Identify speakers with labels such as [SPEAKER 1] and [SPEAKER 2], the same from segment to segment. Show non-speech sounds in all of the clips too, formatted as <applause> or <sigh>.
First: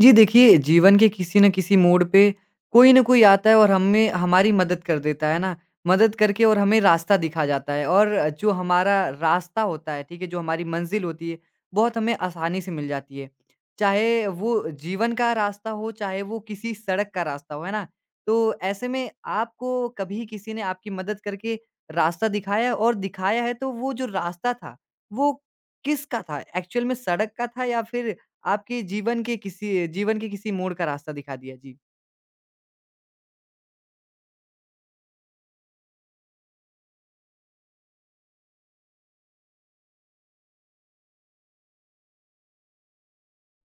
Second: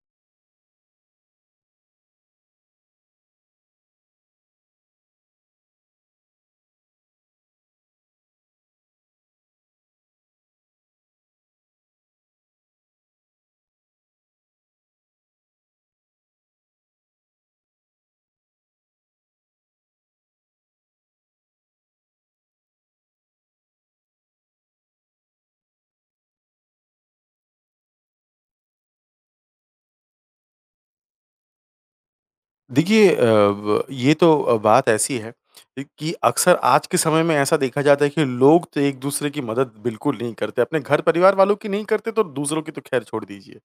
[SPEAKER 1] जी देखिए, जीवन के किसी न किसी मोड़ पे कोई न कोई आता है और हमें हमारी मदद कर देता है ना। मदद करके और हमें रास्ता दिखा जाता है और जो हमारा रास्ता होता है, ठीक है? जो हमारी मंज़िल होती है, बहुत हमें आसानी से मिल जाती है। चाहे वो जीवन का रास्ता हो, चाहे वो किसी सड़क का रास्ता हो, है ना? तो ऐसे में आपको कभी किसी ने आपकी मदद करके रास्ता दिखाया और दिखाया है तो वो जो रास्ता था, वो किसका था? एक्चुअल में सड़क का था या फिर आपके जीवन के किसी मोड़ का रास्ता दिखा दिया? जी।
[SPEAKER 2] देखिए अ, ब ये तो बात ऐसी है, कि अक्सर आज के समय में ऐसा देखा जाता है कि लोग तो एक-दूसरे की मदद बिल्कुल नहीं करते। अपने घर परिवार वालों की नहीं करते तो दूसरों की तो ख़ैर छोड़ दीजिए।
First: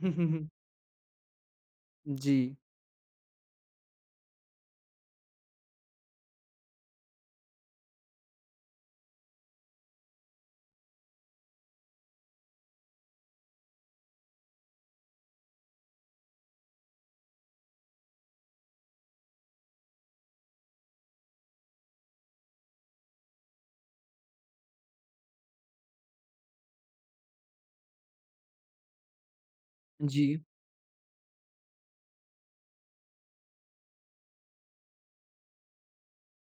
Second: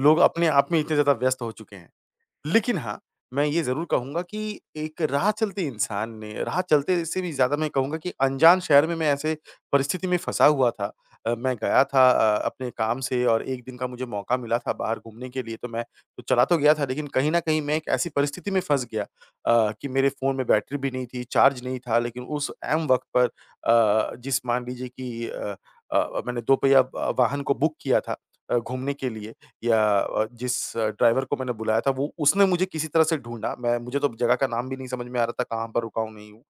[SPEAKER 2] लोग अपने आप में इतने ज़्यादा व्यस्त हो चुके हैं।
[SPEAKER 1] जी,
[SPEAKER 2] लेकिन हाँ, मैं ये ज़रूर कहूँगा कि एक राह चलते इंसान ने राह चलते से भी ज़्यादा मैं कहूँगा कि अनजान शहर में मैं ऐसे परिस्थिति में फँसा हुआ था। मैं गया था अपने काम से और 1 दिन का मुझे मौका मिला था बाहर घूमने के लिए, तो मैं तो चला तो गया था लेकिन कहीं न कहीं मैं एक ऐसी परिस्थिति में फँस गया कि मेरे फ़ोन में बैटरी भी नहीं थी, चार्ज नहीं था लेकिन उस ऐन वक़्त पर जिस मान लीजिए कि मैंने दोपहिया वाहन को बुक किया था घूमने के लिए या
[SPEAKER 1] जी,
[SPEAKER 2] जिस ड्राइवर को मैंने बुलाया था वो उसने मुझे किसी तरह से ढूँढा, मैं मुझे तो जगह का नाम भी नहीं समझ में आ रहा था, कहाँ पर रुका हूँ, नहीं हूँ।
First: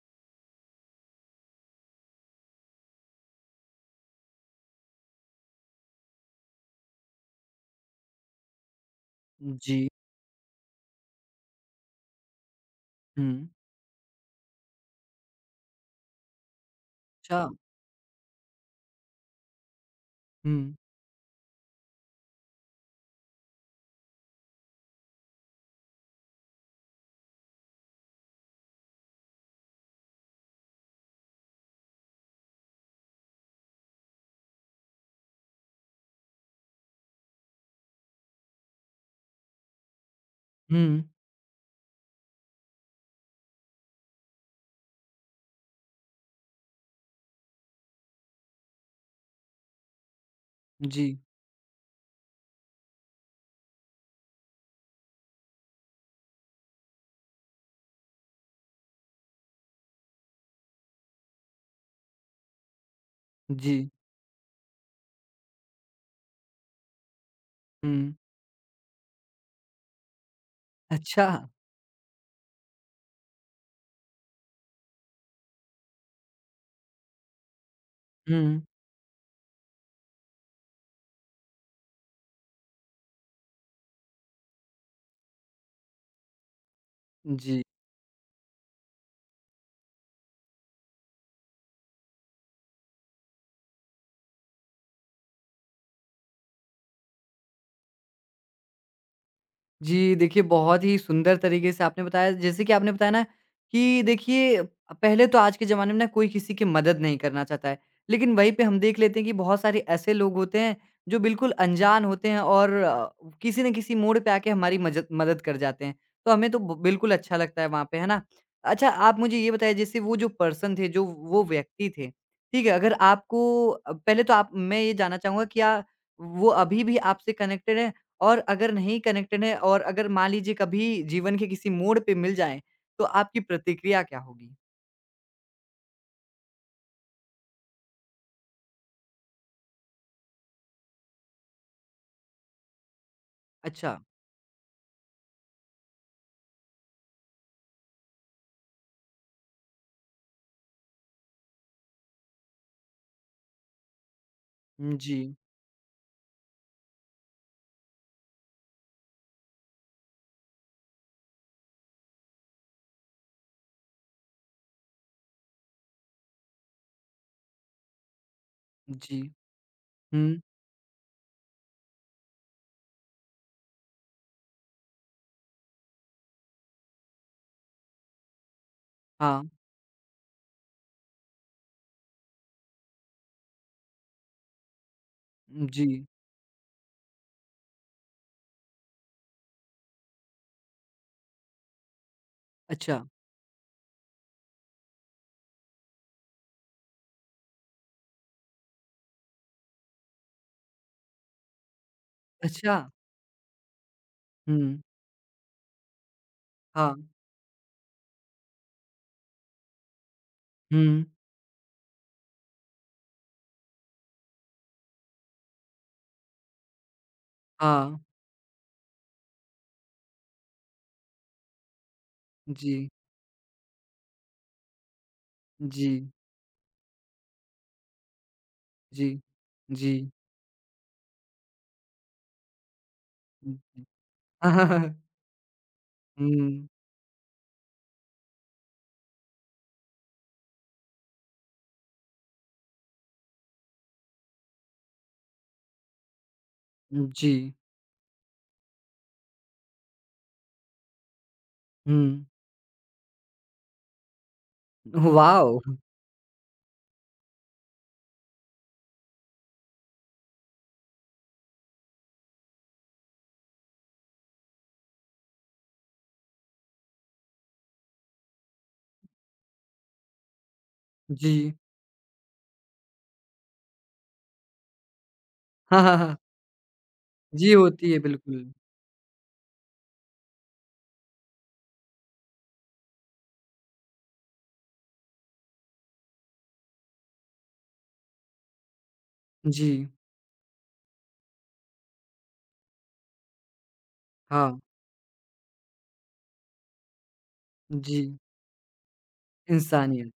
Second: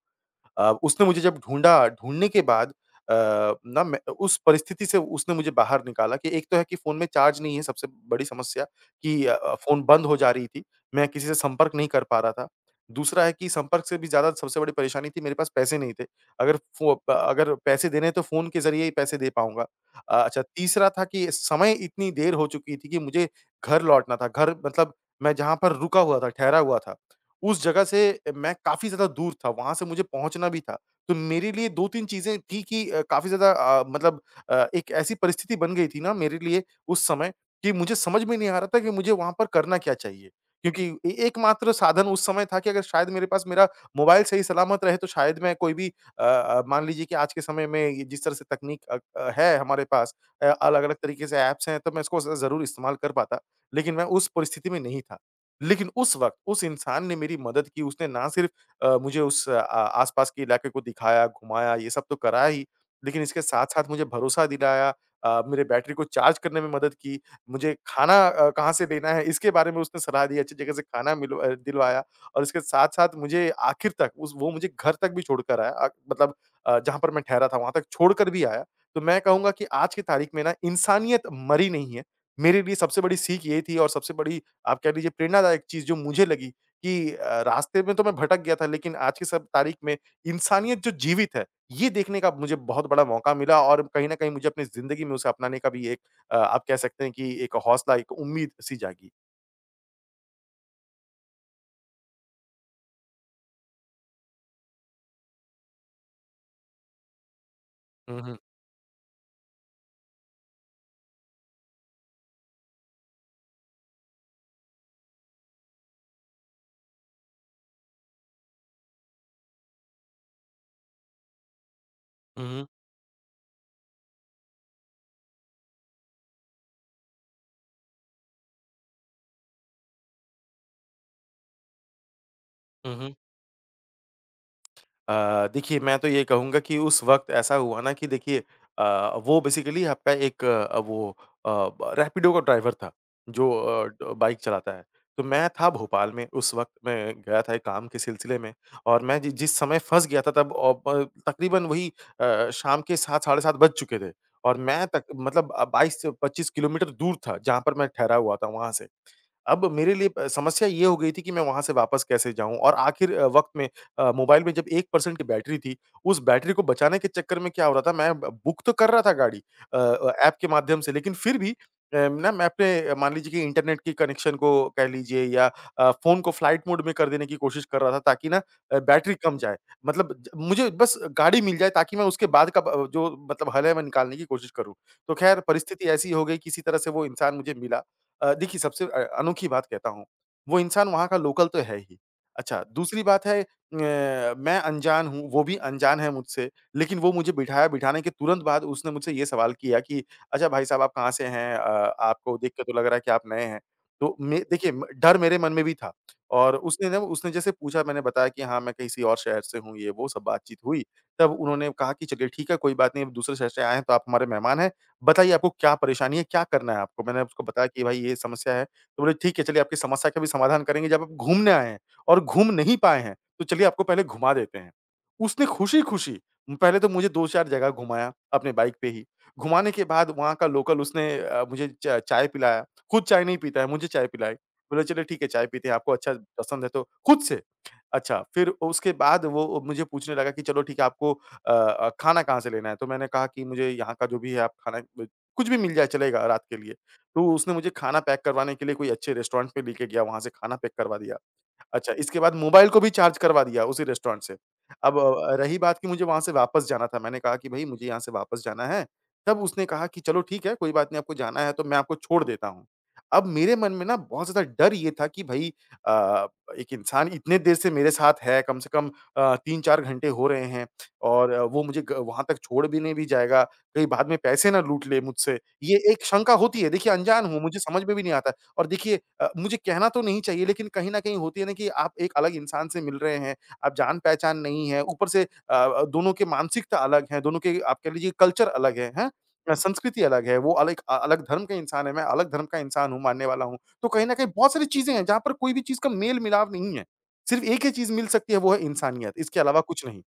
[SPEAKER 2] उसने मुझे जब ढूँढा, ढूँढने के बाद अ, ना मैं उस परिस्थिति से उसने मुझे बाहर निकाला कि एक तो है कि फ़ोन में चार्ज नहीं है सबसे बड़ी समस्या कि फ़ोन
[SPEAKER 1] जी।
[SPEAKER 2] बंद हो जा रही थी। मैं किसी से संपर्क नहीं कर पा रहा था। दूसरा है
[SPEAKER 1] हुँ।
[SPEAKER 2] कि संपर्क से भी ज़्यादा सबसे बड़ी परेशानी थी मेरे पास पैसे नहीं थे। अगर फ़ो प
[SPEAKER 1] अच्छा।
[SPEAKER 2] अगर पैसे देने हैं तो फ़ोन के ज़रिए ही पैसे दे पाऊँगा। अच्छा
[SPEAKER 1] हुँ,
[SPEAKER 2] तीसरा था कि समय इतनी देर हो चुकी थी कि मुझे घर लौटना था। घर मतलब मैं जहाँ पर रुका हुआ था, ठहरा हुआ था। उस जगह से मैं काफ़ी ज़्यादा दूर था, वहाँ से मुझे पहुँचना भी था। तो मेरे लिए 2-3 चीज़ें थी कि काफ़ी ज़्यादा मतलब एक ऐसी परिस्थिति बन गई थी ना मेरे लिए उस समय कि मुझे समझ में नहीं आ रहा था कि मुझे वहाँ पर करना क्या चाहिए?
[SPEAKER 1] हुँ।
[SPEAKER 2] क्योंकि ए एकमात्र साधन उस समय था कि अगर शायद मेरे पास मेरा मोबाइल सही सलामत रहे तो शायद मैं कोई भी मान लीजिए कि आज के समय में ये जिस तरह से तकनीक है हमारे पास अलग-अलग
[SPEAKER 1] जी,
[SPEAKER 2] तरीके से ऐप्स हैं, तो मैं इसको ज़ ज़रूर इस्तेमाल कर पाता। लेकिन मैं उस परिस्थिति में नहीं था। लेकिन उस वक़्त उस इंसान ने मेरी मदद की, उसने ना सिर्फ़ मुझे आस-पास के इलाके को दिखाया, घुमाया, ये सब तो करा ही, लेकिन इसके
[SPEAKER 1] जी।
[SPEAKER 2] साथ-साथ मुझे भरोसा दिलाया, मेरे बैटरी को चार्ज करने में मदद की, मुझे
[SPEAKER 1] हुँ।
[SPEAKER 2] खाना कहाँ से लेना है इसके बारे में उसने सलाह दी, अच्छी जगह से खाना
[SPEAKER 1] अच्छा।
[SPEAKER 2] मिल अ, दिलवाया और इसके साथ-साथ मुझे आखिर तक उस वो मुझे घर तक भी छोड़कर आया, मतलब जहाँ पर मैं ठहरा था वहाँ तक छोड़कर भी
[SPEAKER 1] हुँ,
[SPEAKER 2] आया। तो मैं कहूँगा कि आज की तारीख में ना इंसानियत मरी नहीं है। मेरे लिए सबसे बड़ी सीख ये थी और सबसे बड़ी आप कह लीजिए प्रेरणादायक चीज़ जो मुझे लगी कि
[SPEAKER 1] जी।
[SPEAKER 2] रास्ते में तो मैं भटक गया था लेकिन आज की सब तारीख में इंसानियत जो जीवित है, ये देखने का मुझे बहुत बड़ा मौका मिला और कहीं न कहीं मुझे अपनी ज़िंदगी में उसे अपनाने का भी एक आप कह सकते हैं कि एक हौसला, एक उम्मीद सी जागी।
[SPEAKER 1] जी, देखिए बहुत ही सुंदर तरीके से आपने बताया जैसे कि आपने बताया ना कि देखिए पहले तो आज के ज़माने में ना कोई किसी की मदद नहीं करना चाहता है।
[SPEAKER 2] हुँ,
[SPEAKER 1] लेकिन
[SPEAKER 2] हुँ।
[SPEAKER 1] वहीं पे हम देख लेते हैं कि बहुत सारे ऐसे लोग होते हैं जो बिल्कुल अनजान होते हैं और किसी न किसी मोड़ पे आके हमारी मजद मदद कर जाते हैं। तो हमें तो ब बिल्कुल अच्छा लगता है वहाँ पे, है ना? अच्छा आप मुझे ये बताइए जैसे वो जो पर्सन थे, जो वो व्यक्ति थे,
[SPEAKER 2] हुँ,
[SPEAKER 1] ठीक
[SPEAKER 2] हुँ।
[SPEAKER 1] है? अगर आपको पहले तो आप मैं ये जानना चाहूँगा क्या वो अभी भी आपसे कनेक्टेड हैं? और अगर नहीं कनेक्टेड है और अगर मान लीजिए कभी जीवन के किसी मोड़ पे मिल जाएँ,
[SPEAKER 2] हुँ,
[SPEAKER 1] तो
[SPEAKER 2] हुँ।
[SPEAKER 1] आपकी प्रतिक्रिया क्या होगी?
[SPEAKER 2] देखिए मैं तो ये कहूँगा कि उस वक़्त ऐसा हुआ ना कि देखिए वो बेसिकली आपका एक अ, वो अ, ब रैपिडो का ड्राइवर था, जो अ,
[SPEAKER 1] अच्छा,
[SPEAKER 2] ड बाइक चलाता है। तो मैं था भोपाल में उस वक़्त मैं गया था एक काम के सिलसिले में और मैं जि जिस समय फँस गया था तब औ ब तकरीबन वही शाम के 7 साढ़े 7 बज चुके थे और मैं
[SPEAKER 1] हुँ,
[SPEAKER 2] तक
[SPEAKER 1] जी,
[SPEAKER 2] मतलब, 22 से 25 किलोमीटर दूर था, जहाँ पर मैं ठहरा हुआ था वहाँ से। अब मेरे लिए प समस्या ये हो गई थी कि मैं वहाँ से वापस कैसे जाऊँ और आखिर वक़्त में मोबाइल में जब 1% की बैटरी थी, उस बैटरी को बचाने के चक्कर में क्या हो रहा था, मैं ब बुक तो कर रहा था
[SPEAKER 1] जी,
[SPEAKER 2] गाड़ी ऐप
[SPEAKER 1] हुँ,
[SPEAKER 2] के माध्यम से, लेकिन फिर भी ना मैं अपने मान लीजिए कि इंटरनेट के कनेक्शन को कह लीजिए या फ़ोन को फ्लाइट मोड में कर देने की कोशिश कर रहा था ताकि ना बैटरी कम
[SPEAKER 1] हाँ,
[SPEAKER 2] जाए। मतलब ज मुझे बस गाड़ी मिल जाए ताकि मैं उसके बाद का ब जो मतलब हल है, मैं निकालने की कोशिश करूँ। तो ख़ैर परिस्थिति
[SPEAKER 1] जी,
[SPEAKER 2] ऐसी हो गई, किसी तरह से वो इंसान मुझे मिला। देखिए सबसे अनोखी बात कहता हूँ, वो इंसान वहाँ का लोकल तो है ही। अच्छा,
[SPEAKER 1] अच्छा,
[SPEAKER 2] दूसरी बात है, मैं अनजान हूँ, वो भी अनजान है मुझसे, लेकिन वो मुझे बिठाया, बिठाने के तुरंत बाद उसने मुझसे ये सवाल किया कि, "अच्छा भाई साहब, आप कहाँ से हैं? आपको देख के तो
[SPEAKER 1] अच्छा,
[SPEAKER 2] लग रहा है कि आप नए हैं।" तो मैं देखिए
[SPEAKER 1] हुँ,
[SPEAKER 2] म डर मेरे मन में भी था और
[SPEAKER 1] हाँ,
[SPEAKER 2] उसने जैसे पूछा, मैंने बताया कि हाँ, मैं किसी और शहर से हूँ, ये वो सब बातचीत हुई।
[SPEAKER 1] हुँ,
[SPEAKER 2] तब उन्होंने कहा कि, "चलिए ठीक है, कोई बात नहीं, अब दूसरे शहर से आए हैं, तो आप हमारे मेहमान हैं, बताइए आपको क्या परेशानी है, क्या करना है आपको?" मैंने उसको बताया कि
[SPEAKER 1] हाँ,
[SPEAKER 2] भाई ये समस्या है, तो बोले ठीक है चलिए आपकी समस्या का भी समाधान करेंगे जब आप घूमने आए हैं और घूम नहीं
[SPEAKER 1] जी,
[SPEAKER 2] पाए हैं, तो चलिए आपको पहले घुमा देते हैं। उसने
[SPEAKER 1] जी,
[SPEAKER 2] खुशी-खुशी पहले तो मुझे 2-4 जगह घुमाया अपने बाइक पे ही।
[SPEAKER 1] जी,
[SPEAKER 2] घुमाने के
[SPEAKER 1] जी,
[SPEAKER 2] बाद वहाँ का लोकल उसने मुझे च चाय पिलाया, खुद चाय नहीं पीता है, मुझे
[SPEAKER 1] हुँ,
[SPEAKER 2] चाय पिलाई। बोले
[SPEAKER 1] <laughs>
[SPEAKER 2] चलिए ठीक है चाय पीते हैं, आपको अच्छा पसंद
[SPEAKER 1] हुँ।
[SPEAKER 2] है तो खुद से। अच्छा, फिर उसके बाद वो मुझे पूछने लगा कि चलो ठीक है आपको खाना कहाँ से लेना है? तो मैंने कहा कि मुझे यहाँ का जो भी है आप खाना ब कुछ भी मिल जाए चलेगा रात के लिए।
[SPEAKER 1] हुँ,
[SPEAKER 2] तो
[SPEAKER 1] जी,
[SPEAKER 2] उसने मुझे खाना पैक करवाने के लिए कोई अच्छे रेस्टोरेंट पे लेके गया, वहाँ से खाना पैक करवा दिया। अच्छा, इसके
[SPEAKER 1] हुँ,
[SPEAKER 2] बाद मोबाइल को भी चार्ज करवा दिया उसी रेस्टोरेंट से। अब रही
[SPEAKER 1] वॉव!
[SPEAKER 2] बात कि मुझे वहाँ से वापस जाना था, मैंने कहा कि भई मुझे यहाँ से वापस जाना है। तब उसने कहा कि चलो ठीक है, कोई बात नहीं आपको जाना है तो मैं आपको छोड़ देता हूँ। अब मेरे मन में ना बहुत ज़्यादा डर ये था कि भई अ, एक इंसान इतने देर से मेरे साथ है, कम से कम 3-4 घंटे हो रहे हैं और
[SPEAKER 1] जी,
[SPEAKER 2] वो मुझे ग वहाँ तक छोड़ भी नहीं भी जाएगा, कहीं बाद में पैसे ना लूट ले मुझसे।
[SPEAKER 1] <laughs>
[SPEAKER 2] ये
[SPEAKER 1] हाँ, हाँ,
[SPEAKER 2] एक
[SPEAKER 1] हाँ,
[SPEAKER 2] शंका होती है, देखिए अनजान हूँ,
[SPEAKER 1] जी
[SPEAKER 2] मुझे समझ
[SPEAKER 1] होती
[SPEAKER 2] में
[SPEAKER 1] है
[SPEAKER 2] भी नहीं आता।
[SPEAKER 1] बिल्कुल,
[SPEAKER 2] और देखिए मुझे कहना तो नहीं चाहिए लेकिन कहीं न कहीं होती है ना कि आप एक अलग इंसान से मिल रहे हैं, आप जान-पहचान नहीं है, ऊपर से दोनों के मानसिकता अलग है, दोनों के आप कह लीजिए कल्चर अलग है, हैं?
[SPEAKER 1] जी,
[SPEAKER 2] संस्कृति अलग है, वो अलग अलग धर्म का इंसान है, मैं अलग धर्म का इंसान हूँ, मानने वाला हूँ। तो कहीं न कहीं
[SPEAKER 1] हाँ,
[SPEAKER 2] बहुत सारी चीज़ें हैं जहाँ पर कोई भी चीज़ का मेल-मिलाप नहीं है। सिर्फ़ एक ही चीज़
[SPEAKER 1] जी,
[SPEAKER 2] मिल सकती है वो है इंसानियत, इसके अलावा कुछ नहीं।
[SPEAKER 1] इंसानियत,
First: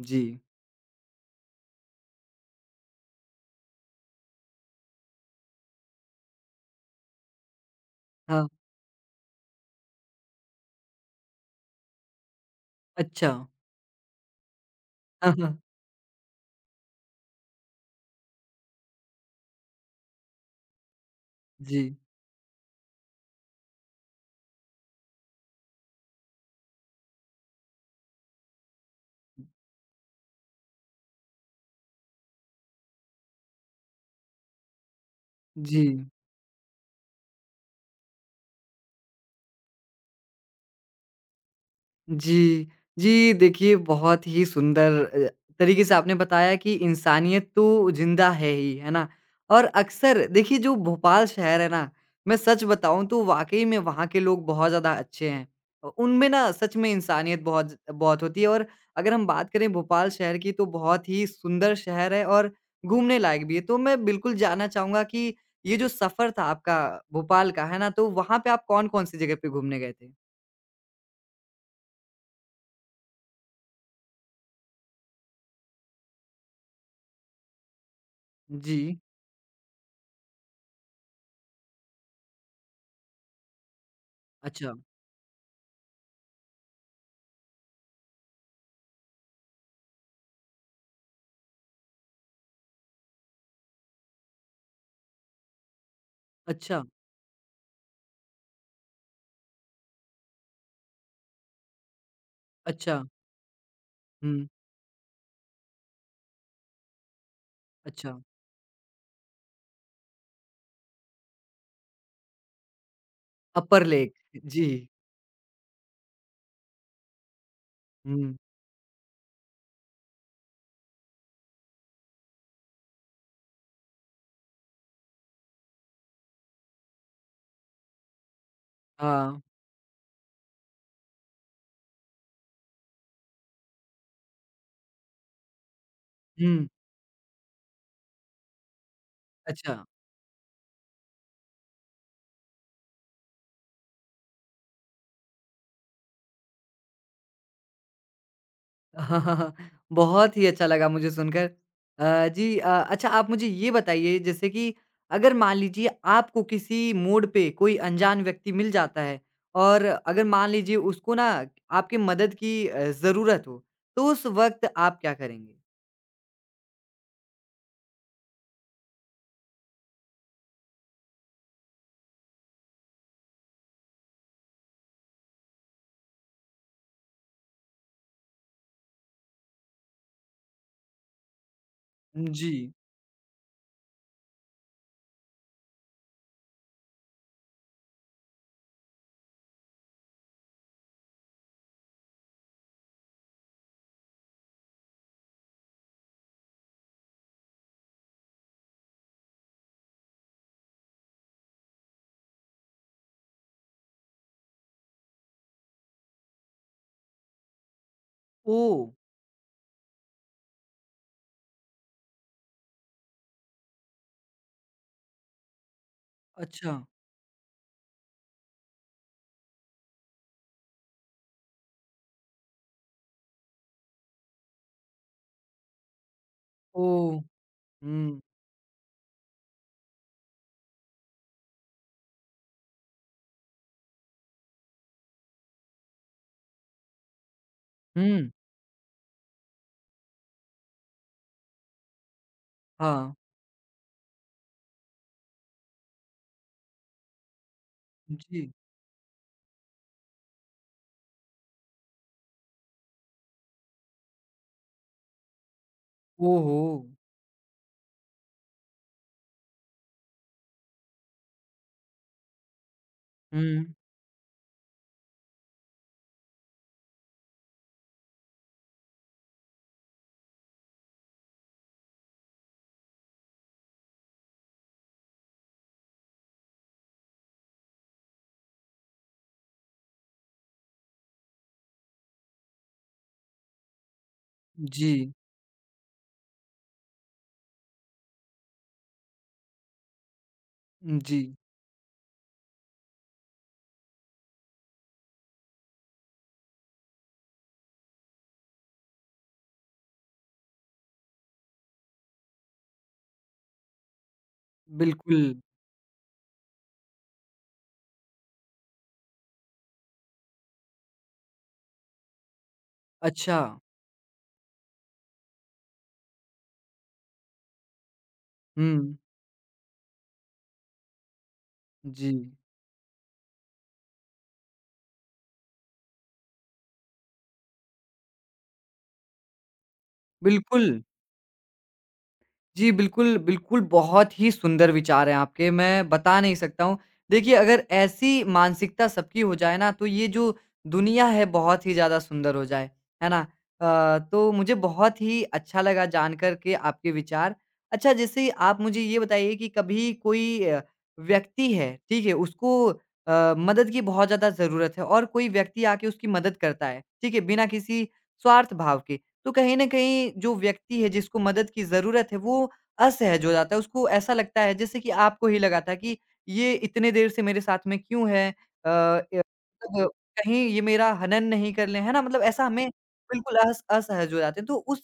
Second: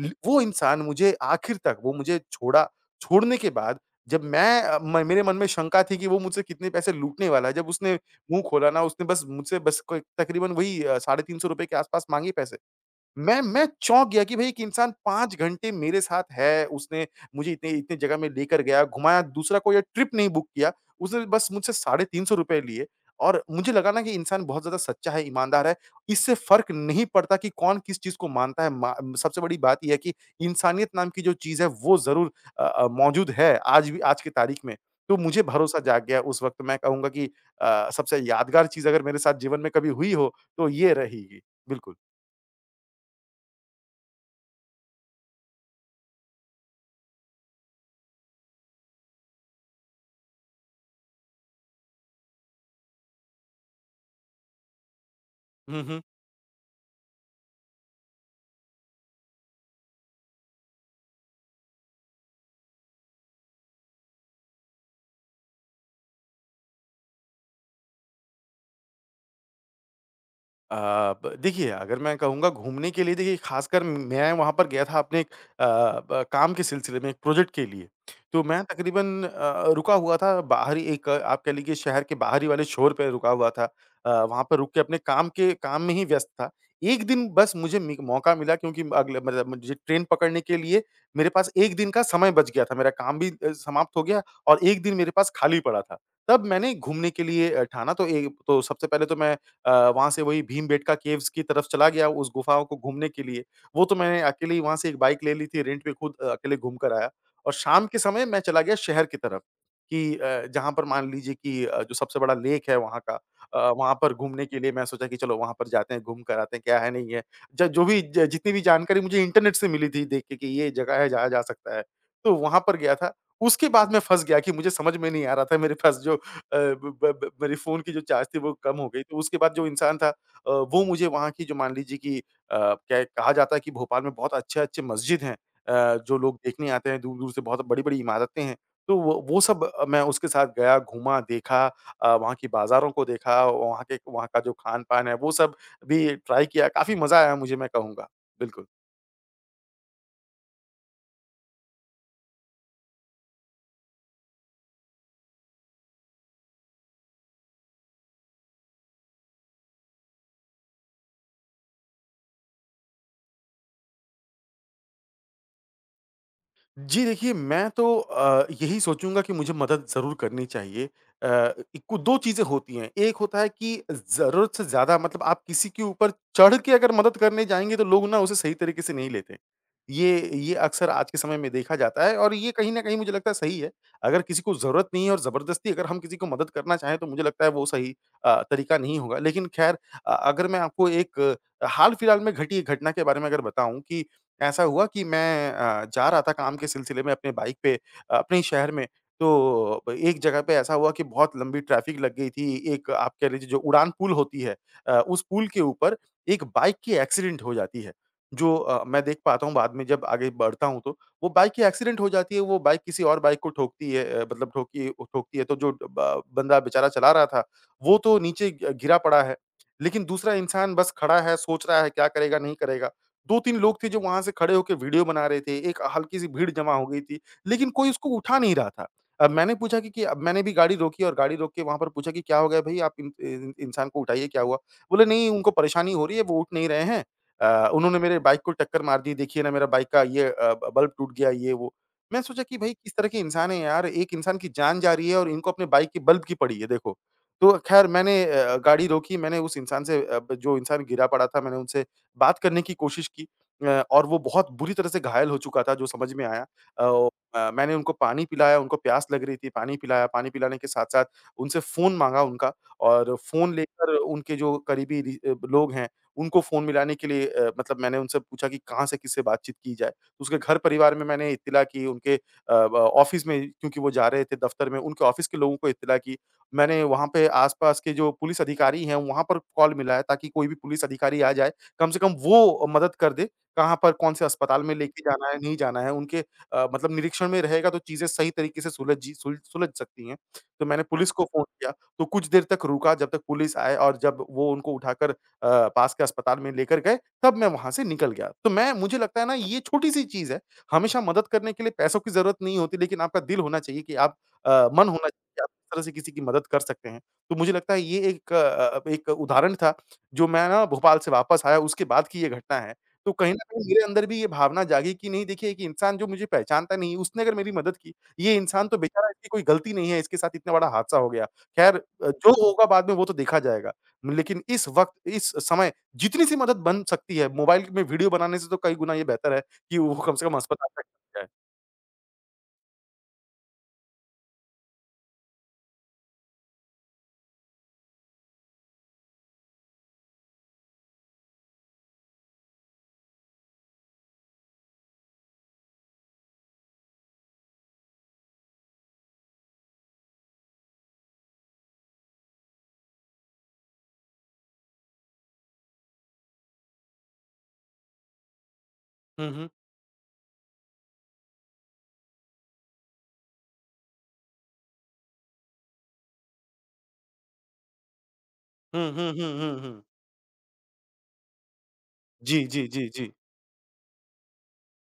[SPEAKER 2] ल
[SPEAKER 1] जी,
[SPEAKER 2] वो इंसान मुझे आखिर तक वो मुझे छोड़ा। छोड़ने के बाद जब मैं अ, म मेरे मन में शंका थी कि वो मुझसे कितने पैसे लूटने वाला है, जब उसने मुँह
[SPEAKER 1] हाँ,
[SPEAKER 2] खोला ना उसने बस मुझसे बस कोई तकरीबन वही ₹350 के आस-पास माँगे पैसे।
[SPEAKER 1] अच्छा।
[SPEAKER 2] मैं चौंक गया कि भई एक इंसान
[SPEAKER 1] हाँ,
[SPEAKER 2] 5
[SPEAKER 1] हाँ।
[SPEAKER 2] घंटे मेरे साथ है, उसने मुझे इतने इतने जगह में लेकर गया, घुमाया, दूसरा कोई ट्रिप नहीं बुक किया, उसने बस मुझसे
[SPEAKER 1] जी,
[SPEAKER 2] ₹350 लिए और मुझे लगा ना कि इंसान बहुत ज़्यादा सच्चा है, ईमानदार है, इससे फ़र्क नहीं पड़ता कि कौन किस चीज़ को मानता है। मा सबसे बड़ी बात ये है कि इंसानियत नाम की जो चीज़ है, वो ज़रूर मौजूद है, आज भी आज की तारीख में। तो मुझे भरोसा
[SPEAKER 1] जी।
[SPEAKER 2] जाग गया उस वक़्त, मैं कहूँगा कि सबसे यादगार चीज़ अगर मेरे साथ जीवन में कभी हुई हो, तो ये रहेगी। बिल्कुल।
[SPEAKER 1] जी। जी, देखिए बहुत ही सुंदर अ, तरीके से आपने बताया कि इंसानियत तो ज़िंदा है ही, है ना? और अक्सर देखिए जो भोपाल शहर है ना, मैं सच बताऊँ तो वाक़ई में वहाँ के लोग बहुत ज़्यादा अच्छे हैं।
[SPEAKER 2] हुँ, हुँ।
[SPEAKER 1] उनमें ना सच में इंसानियत बहुत बहुत होती है और अगर हम बात करें भोपाल शहर की तो बहुत ही सुंदर शहर है और घूमने लायक भी है। तो मैं बिल्कुल जानना चाहूँगा कि ये जो सफ़र था आपका भोपाल का, है ना? तो वहाँ पे आप कौन-कौन सी जगह पे घूमने गए थे?
[SPEAKER 2] अ, ब देखिए, अगर मैं कहूँगा घूमने के लिए देखिए ख़ासकर मैं वहाँ पर गया था अपने एक अ, ब काम के सिलसिले में, एक प्रोजेक्ट के लिए। तो मैं
[SPEAKER 1] जी।
[SPEAKER 2] तकरीबन रुका हुआ था आप कह लीजिए शहर के बाहरी वाले छोर पे रुका हुआ था। वहाँ पर
[SPEAKER 1] अच्छा।
[SPEAKER 2] रुक के अपने काम के काम में ही व्यस्त था। एक दिन बस मुझे मि मौका मिला क्योंकि अगले मतलब मुझे ट्रेन पकड़ने के लिए मेरे पास 1 दिन का समय बच गया था। मेरा काम भी समाप्त हो गया और 1 दिन मेरे पास खाली पड़ा था। तब मैंने
[SPEAKER 1] अच्छा,
[SPEAKER 2] घूमने के लिए ठाना तो ए तो सबसे पहले तो मैं अ, वहाँ से वही भीमबेटका केव्स की तरफ चला गया उस गुफ़ाओं को
[SPEAKER 1] अच्छा,
[SPEAKER 2] घूमने के लिए। वो तो मैंने
[SPEAKER 1] हुँ,
[SPEAKER 2] अकेले ही वहाँ से एक बाइक ले ली थी रेंट पे खुद अकेले घूम कर आया और शाम के
[SPEAKER 1] अच्छा,
[SPEAKER 2] समय मैं चला गया शहर की तरफ कि जहाँ पर मान लीजिए कि जो सबसे बड़ा लेक है वहाँ का
[SPEAKER 1] अपर
[SPEAKER 2] वहाँ
[SPEAKER 1] लेग,
[SPEAKER 2] पर घूमने के
[SPEAKER 1] जी,
[SPEAKER 2] लिए मैं सोचा कि चलो वहाँ पर जाते हैं, घूम कर आते हैं, क्या है, नहीं है। ज जो भी ज
[SPEAKER 1] हुँ,
[SPEAKER 2] जितनी भी जानकारी मुझे इंटरनेट से मिली थी देख के कि ये जगह है, जाया जा सकता है। तो वहाँ पर गया था। उसके बाद मैं फँस गया कि मुझे समझ में नहीं आ रहा था मेरे पास जो अ, ब ब ब मेरे फ़ोन की जो चार्ज थी वो कम हो गई। तो उसके
[SPEAKER 1] हाँ,
[SPEAKER 2] बाद जो इंसान था वो मुझे वहाँ की जो मान लीजिए कि क्या कहा जाता है कि भोपाल में बहुत अच्छे-अच्छे मस्जिद हैं जो लोग
[SPEAKER 1] हुँ,
[SPEAKER 2] देखने आते हैं दूर-दूर से बहुत बड़ी-बड़ी इमारतें हैं। तो वो सब
[SPEAKER 1] अच्छा।
[SPEAKER 2] मैं उसके साथ गया, घूमा, देखा वहाँ की बाज़ारों को देखा, वहाँ का जो खान-पान है वो सब भी ट्राई किया। काफ़ी मज़ा आया मुझे मैं कहूँगा। बिल्कुल।
[SPEAKER 1] <laughs> बहुत ही अच्छा लगा मुझे सुनकर। जी अच्छा आप मुझे ये बताइए जैसे कि अगर मान लीजिए आपको किसी मोड़ पे कोई अनजान व्यक्ति मिल जाता है और अगर मान लीजिए उसको ना आपकी मदद की ज़रूरत हो, तो उस वक़्त आप क्या करेंगे?
[SPEAKER 2] जी, देखिए मैं तो यही सोचूँगा कि मुझे मदद ज़रूर करनी चाहिए। अ, इक्कु 2 चीज़ें होती हैं, एक होता है कि ज़रूरत से ज़्यादा मतलब आप किसी के ऊपर चढ़ के अगर मदद करने जाएँगे तो लोग ना उसे सही तरीके से नहीं लेते। ये ये अक्सर आज के समय में देखा जाता है और ये
[SPEAKER 1] जी,
[SPEAKER 2] कहीं न कहीं मुझे लगता है सही है। अगर किसी को ज़रूरत नहीं है और ज़बरदस्ती अगर हम किसी को मदद करना चाहें तो मुझे लगता है वो सही तरीका नहीं होगा। लेकिन ख़ैर अगर मैं आपको एक हाल-फिलहाल में घटी एक घटना के बारे में अगर बताऊँ कि ऐसा हुआ कि मैं जा रहा था काम के सिलसिले में अपने बाइक पे अपने ही शहर में, तो एक जगह पे ऐसा हुआ कि बहुत लंबी ट्रैफ़िक लग गई थी। एक आप कह लीजिए जो उड़ान पुल होती है उस पुल के ऊपर एक बाइक की एक्सीडेंट हो जाती है। जो
[SPEAKER 1] ओह!
[SPEAKER 2] मैं देख पाता हूँ बाद में जब आगे बढ़ता हूँ तो, वो बाइक की एक्सीडेंट हो जाती है, वो बाइक किसी और बाइक को ठोकती है मतलब ठोकी ठोकती है तो जो ब बंदा
[SPEAKER 1] अच्छा,
[SPEAKER 2] बेचारा चला रहा था, वो तो नीचे ग गिरा पड़ा है। लेकिन दूसरा इंसान बस खड़ा है, सोच रहा है क्या करेगा, नहीं करेगा। 2-3 लोग थे जो वहाँ से खड़े होके वीडियो बना रहे थे, एक हल्की-सी भीड़ जमा हो गई थी,
[SPEAKER 1] ओह!
[SPEAKER 2] लेकिन कोई उसको
[SPEAKER 1] हुँ,
[SPEAKER 2] उठा नहीं रहा था। अब मैंने पूछा कि अब मैंने भी गाड़ी रोकी और गाड़ी रोक के वहाँ पर पूछा कि, "क्या हो गया भई? आप इन इन इंसान को उठाइए, क्या हुआ?" बोले, "नहीं, उनको परेशानी हो रही है, वो उठ नहीं रहे हैं। उन्होंने मेरे
[SPEAKER 1] हुँ,
[SPEAKER 2] बाइक को टक्कर मार दी, देखिए ना मेरा बाइक का ये अ, ब बल्ब टूट गया, ये वो।" मैं सोचा कि भई किस तरह
[SPEAKER 1] हाँ,
[SPEAKER 2] के इंसान हैं यार, एक इंसान की जान जा रही है और इनको अपने बाइक के बल्ब की पड़ी है, देखो। तो खैर मैंने
[SPEAKER 1] जी,
[SPEAKER 2] गाड़ी रोकी, मैंने उस इंसान से अ, ब जो इंसान गिरा पड़ा था, मैंने उनसे बात करने की कोशिश की और वो बहुत बुरी तरह से घायल हो चुका था जो समझ में आया।
[SPEAKER 1] ओहो!
[SPEAKER 2] अ, ओ मैंने उनको पानी पिलाया, उनको प्यास लग रही थी, पानी पिलाया, पानी पिलाने के साथ-साथ उनसे फ़ोन माँगा उनका और फ़ोन
[SPEAKER 1] हुँ,
[SPEAKER 2] लेकर उनके जो करीबी लोग हैं, उनको फ़ोन मिलाने के लिए मतलब मैंने उनसे पूछा कि कहाँ से किससे बातचीत की जाए? तो उसके घर परिवार में मैंने इत्तिला की, उनके अ, ब ऑफ़िस में क्योंकि वो जा रहे थे दफ़्तर में, उनके ऑफ़िस के लोगों को इत्तिला की। मैंने वहाँ पे आस-पास के जो पुलिस अधिकारी हैं, वहाँ पर कॉल मिलाया ताकि कोई भी पुलिस अधिकारी आ जाए कम से कम वो मदद कर दे, कहाँ पर कौन-से अस्पताल में लेके
[SPEAKER 1] जी,
[SPEAKER 2] जाना है, नहीं जाना है, उनके मतलब निरीक्षण में रहेगा तो चीज़ें सही तरीके से सुलझ जी सुल सुलझ सकती हैं। तो मैंने पुलिस
[SPEAKER 1] जी,
[SPEAKER 2] को फ़ोन किया, तो कुछ देर तक रुका जब तक पुलिस आए और जब वो उनको उठाकर पास के अस्पताल में लेकर गए, तब मैं वहाँ से निकल गया। तो मैं मुझे लगता है ना ये छोटी-सी चीज़ है, हमेशा मदद करने के लिए पैसों की ज़रूरत नहीं होती, लेकिन आपका दिल होना चाहिए कि आप मन होना
[SPEAKER 1] बिल्कुल।
[SPEAKER 2] चाहिए कि आप इस तरह से किसी की मदद कर सकते हैं। तो मुझे लगता है ये एक उदाहरण था जो मैं ना भोपाल से वापस आया उसके बाद की ये घटना है। तो कहीं न
[SPEAKER 1] अच्छा,
[SPEAKER 2] कहीं मेरे अंदर भी ये भावना जागी कि नहीं देखिए एक इंसान जो मुझे पहचानता नहीं उसने अगर मेरी मदद की, ये इंसान तो
[SPEAKER 1] हुँ,
[SPEAKER 2] बेचारा इसकी कोई गलती नहीं है इसके साथ इतना बड़ा हादसा हो गया। ख़ैर
[SPEAKER 1] जी,
[SPEAKER 2] जो होगा बाद में वो तो देखा जाएगा। लेकिन इस वक़्त इस समय जितनी सी मदद बन सकती है, मोबाइल में वीडियो बनाने से तो कई गुना ये बेहतर है कि वो कम से कम अस्पताल
[SPEAKER 1] बिल्कुल।
[SPEAKER 2] तक पहुँच जाए।
[SPEAKER 1] जी, बिल्कुल, बिल्कुल, बहुत ही सुंदर विचार हैं आपके, मैं बता नहीं सकता हूँ। देखिए, अगर ऐसी मानसिकता सबकी हो जाए ना, तो ये जो दुनिया है, बहुत ही ज़्यादा सुंदर हो जाए, है ना? तो मुझे बहुत ही अच्छा लगा जानकर के आपके विचार। अच्छा, जैसे आप मुझे ये बताइए कि कभी कोई व्यक्ति है, ठीक है? उसको मदद की बहुत ज़्यादा ज़रूरत है और कोई व्यक्ति आके उसकी मदद करता है, ठीक है? बिना किसी स्वार्थ भाव के,
[SPEAKER 2] हुँ,
[SPEAKER 1] तो
[SPEAKER 2] हुँ।
[SPEAKER 1] कहीं न कहीं जो व्यक्ति है जिसको मदद की ज़रूरत है वो असहज हो जाता है। उसको ऐसा लगता है जैसे कि आपको ही लगा था कि ये इतने देर से मेरे साथ में क्यों है? अ,
[SPEAKER 2] हुँ, हुँ,
[SPEAKER 1] य
[SPEAKER 2] हुँ, हुँ, हुँ।
[SPEAKER 1] मतलब कहीं ये मेरा हनन नहीं कर ले, है ना? मतलब
[SPEAKER 2] जी,
[SPEAKER 1] ऐसा
[SPEAKER 2] जी,
[SPEAKER 1] हमें
[SPEAKER 2] जी, जी।
[SPEAKER 1] बिल्कुल अस असहज हो जाते हैं। तो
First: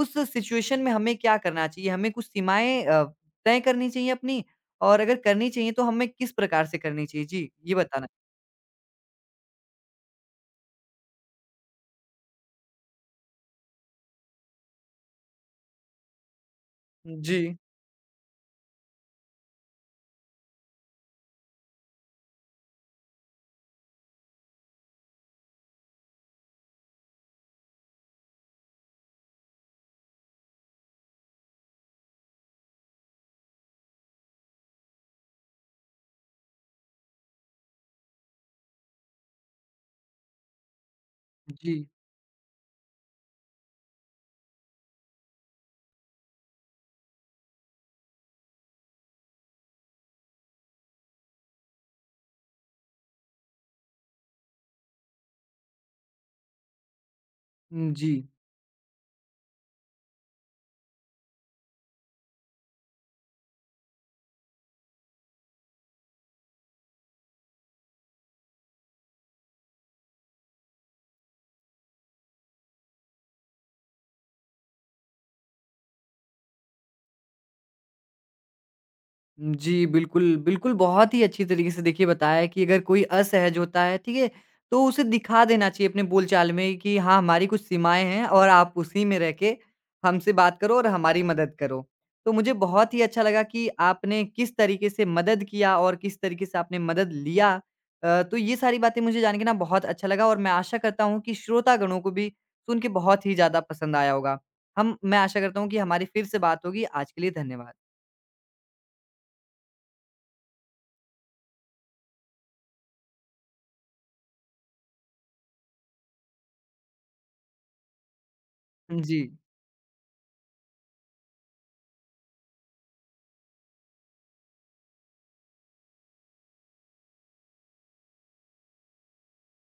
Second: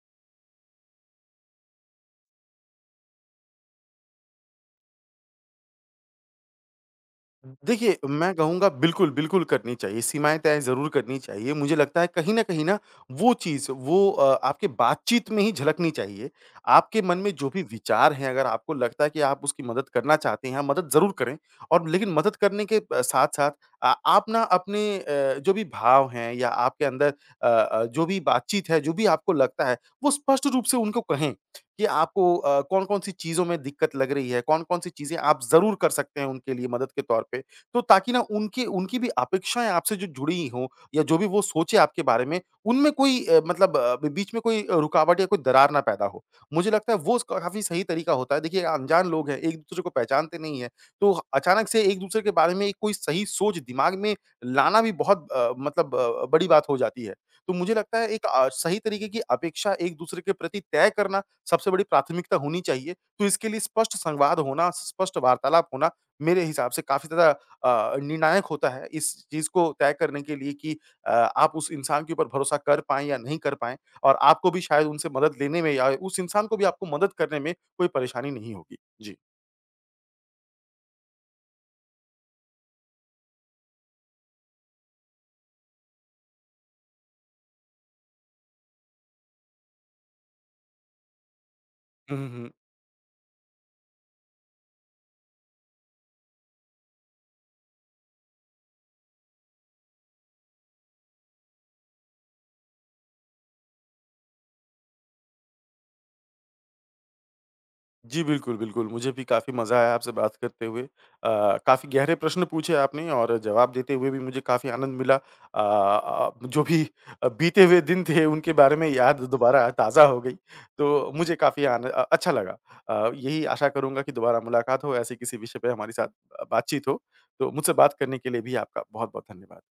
[SPEAKER 1] उस सिचुएशन में हमें क्या करना चाहिए? हमें कुछ सीमाएँ तय करनी चाहिए अपनी और अगर करनी चाहिए तो हमें किस प्रकार से करनी चाहिए? जी, ये
[SPEAKER 2] देखिए,
[SPEAKER 1] बताना
[SPEAKER 2] मैं कहूँगा बिल्कुल, बिल्कुल करनी चाहिए, सीमाएँ तय ज़रूर करनी चाहिए। मुझे लगता है कहीं न कहीं ना वो चीज़ वो आपके बातचीत में ही झलकनी चाहिए। आपके मन में जो
[SPEAKER 1] जी,
[SPEAKER 2] भी विचार हैं, अगर आपको लगता है कि आप उसकी मदद करना चाहते हैं, आप मदद ज़रूर करें और लेकिन मदद करने के साथ-साथ आप ना अपने जो भी भाव हैं या आपके अंदर जो भी बातचीत है, जो भी आपको लगता है, वो स्पष्ट रूप से उनको कहें। कि आपको कौन-कौन सी चीज़ों में दिक्कत लग रही है, कौन-कौन सी चीज़ें आप ज़रूर कर सकते हैं उनके लिए मदद के तौर पे। तो ताकि ना उनकी उनकी भी अपेक्षाएँ आपसे जो जुड़ी हों या जो भी वो सोचे
[SPEAKER 1] जी,
[SPEAKER 2] आपके बारे में, उनमें कोई मतलब अ, बी बीच में कोई रुकावट या कोई दरार ना पैदा हो। मुझे लगता है वो स काफ़ी सही तरीका होता है। देखिए अनजान लोग हैं, एक-दूसरे को पहचानते नहीं हैं, तो अचानक से एक-दूसरे के बारे में कोई सही सोच दिमाग में लाना भी बहुत मतलब बड़ी बात हो जाती है। तो मुझे
[SPEAKER 1] हुँ,
[SPEAKER 2] लगता है
[SPEAKER 1] जी।
[SPEAKER 2] एक सही तरीके की अपेक्षा एक-दूसरे के प्रति तय करना सबसे बड़ी प्राथमिकता होनी चाहिए। तो इसके लिए स्पष्ट संवाद होना, स्पष्ट वार्तालाप होना मेरे हिसाब से काफ़ी ज़्यादा निर्णायक होता है इस चीज़ को तय करने के लिए कि आप उस इंसान के ऊपर भरोसा कर पाएँ या नहीं कर पाएँ और आपको भी शायद उनसे मदद लेने में या उस इंसान को भी आपको मदद करने में कोई परेशानी नहीं होगी।
[SPEAKER 1] जी, बिल्कुल, बिल्कुल, बहुत ही अच्छी तरीके से देखिए बताया है कि अगर कोई असहज होता है, ठीक है? तो उसे दिखा देना चाहिए अपने बोलचाल में कि हाँ, हमारी कुछ सीमाएँ हैं और आप उसी में रह के हमसे बात करो और हमारी मदद करो। तो मुझे
[SPEAKER 2] जी।
[SPEAKER 1] बहुत ही अच्छा लगा कि आपने किस तरीके से मदद किया और किस तरीके से आपने मदद लिया। तो ये सारी बातें मुझे जान के ना बहुत अच्छा लगा और मैं आशा करता हूँ कि श्रोतागणों को भी सुन के बहुत ही ज़्यादा पसंद आया होगा। हम मैं आशा करता हूँ कि हमारी फिर से बात होगी। आज के लिए धन्यवाद।
[SPEAKER 2] जी, बिल्कुल, बिल्कुल। मुझे भी काफ़ी मज़ा आया आपसे बात करते हुए। काफ़ी गहरे प्रश्न पूछे आपने और जवाब देते हुए भी मुझे काफ़ी आनंद मिला। जो भी बीते हुए दिन थे उनके बारे में
[SPEAKER 1] जी।
[SPEAKER 2] याद दोबारा ताज़ा हो गई। तो मुझे काफ़ी अच्छा लगा। यही आशा करूँगा कि दोबारा मुलाकात हो, ऐसे किसी विषय पे हमारी साथ बातचीत हो। तो मुझसे बात करने के लिए भी आपका बहुत-बहुत धन्यवाद।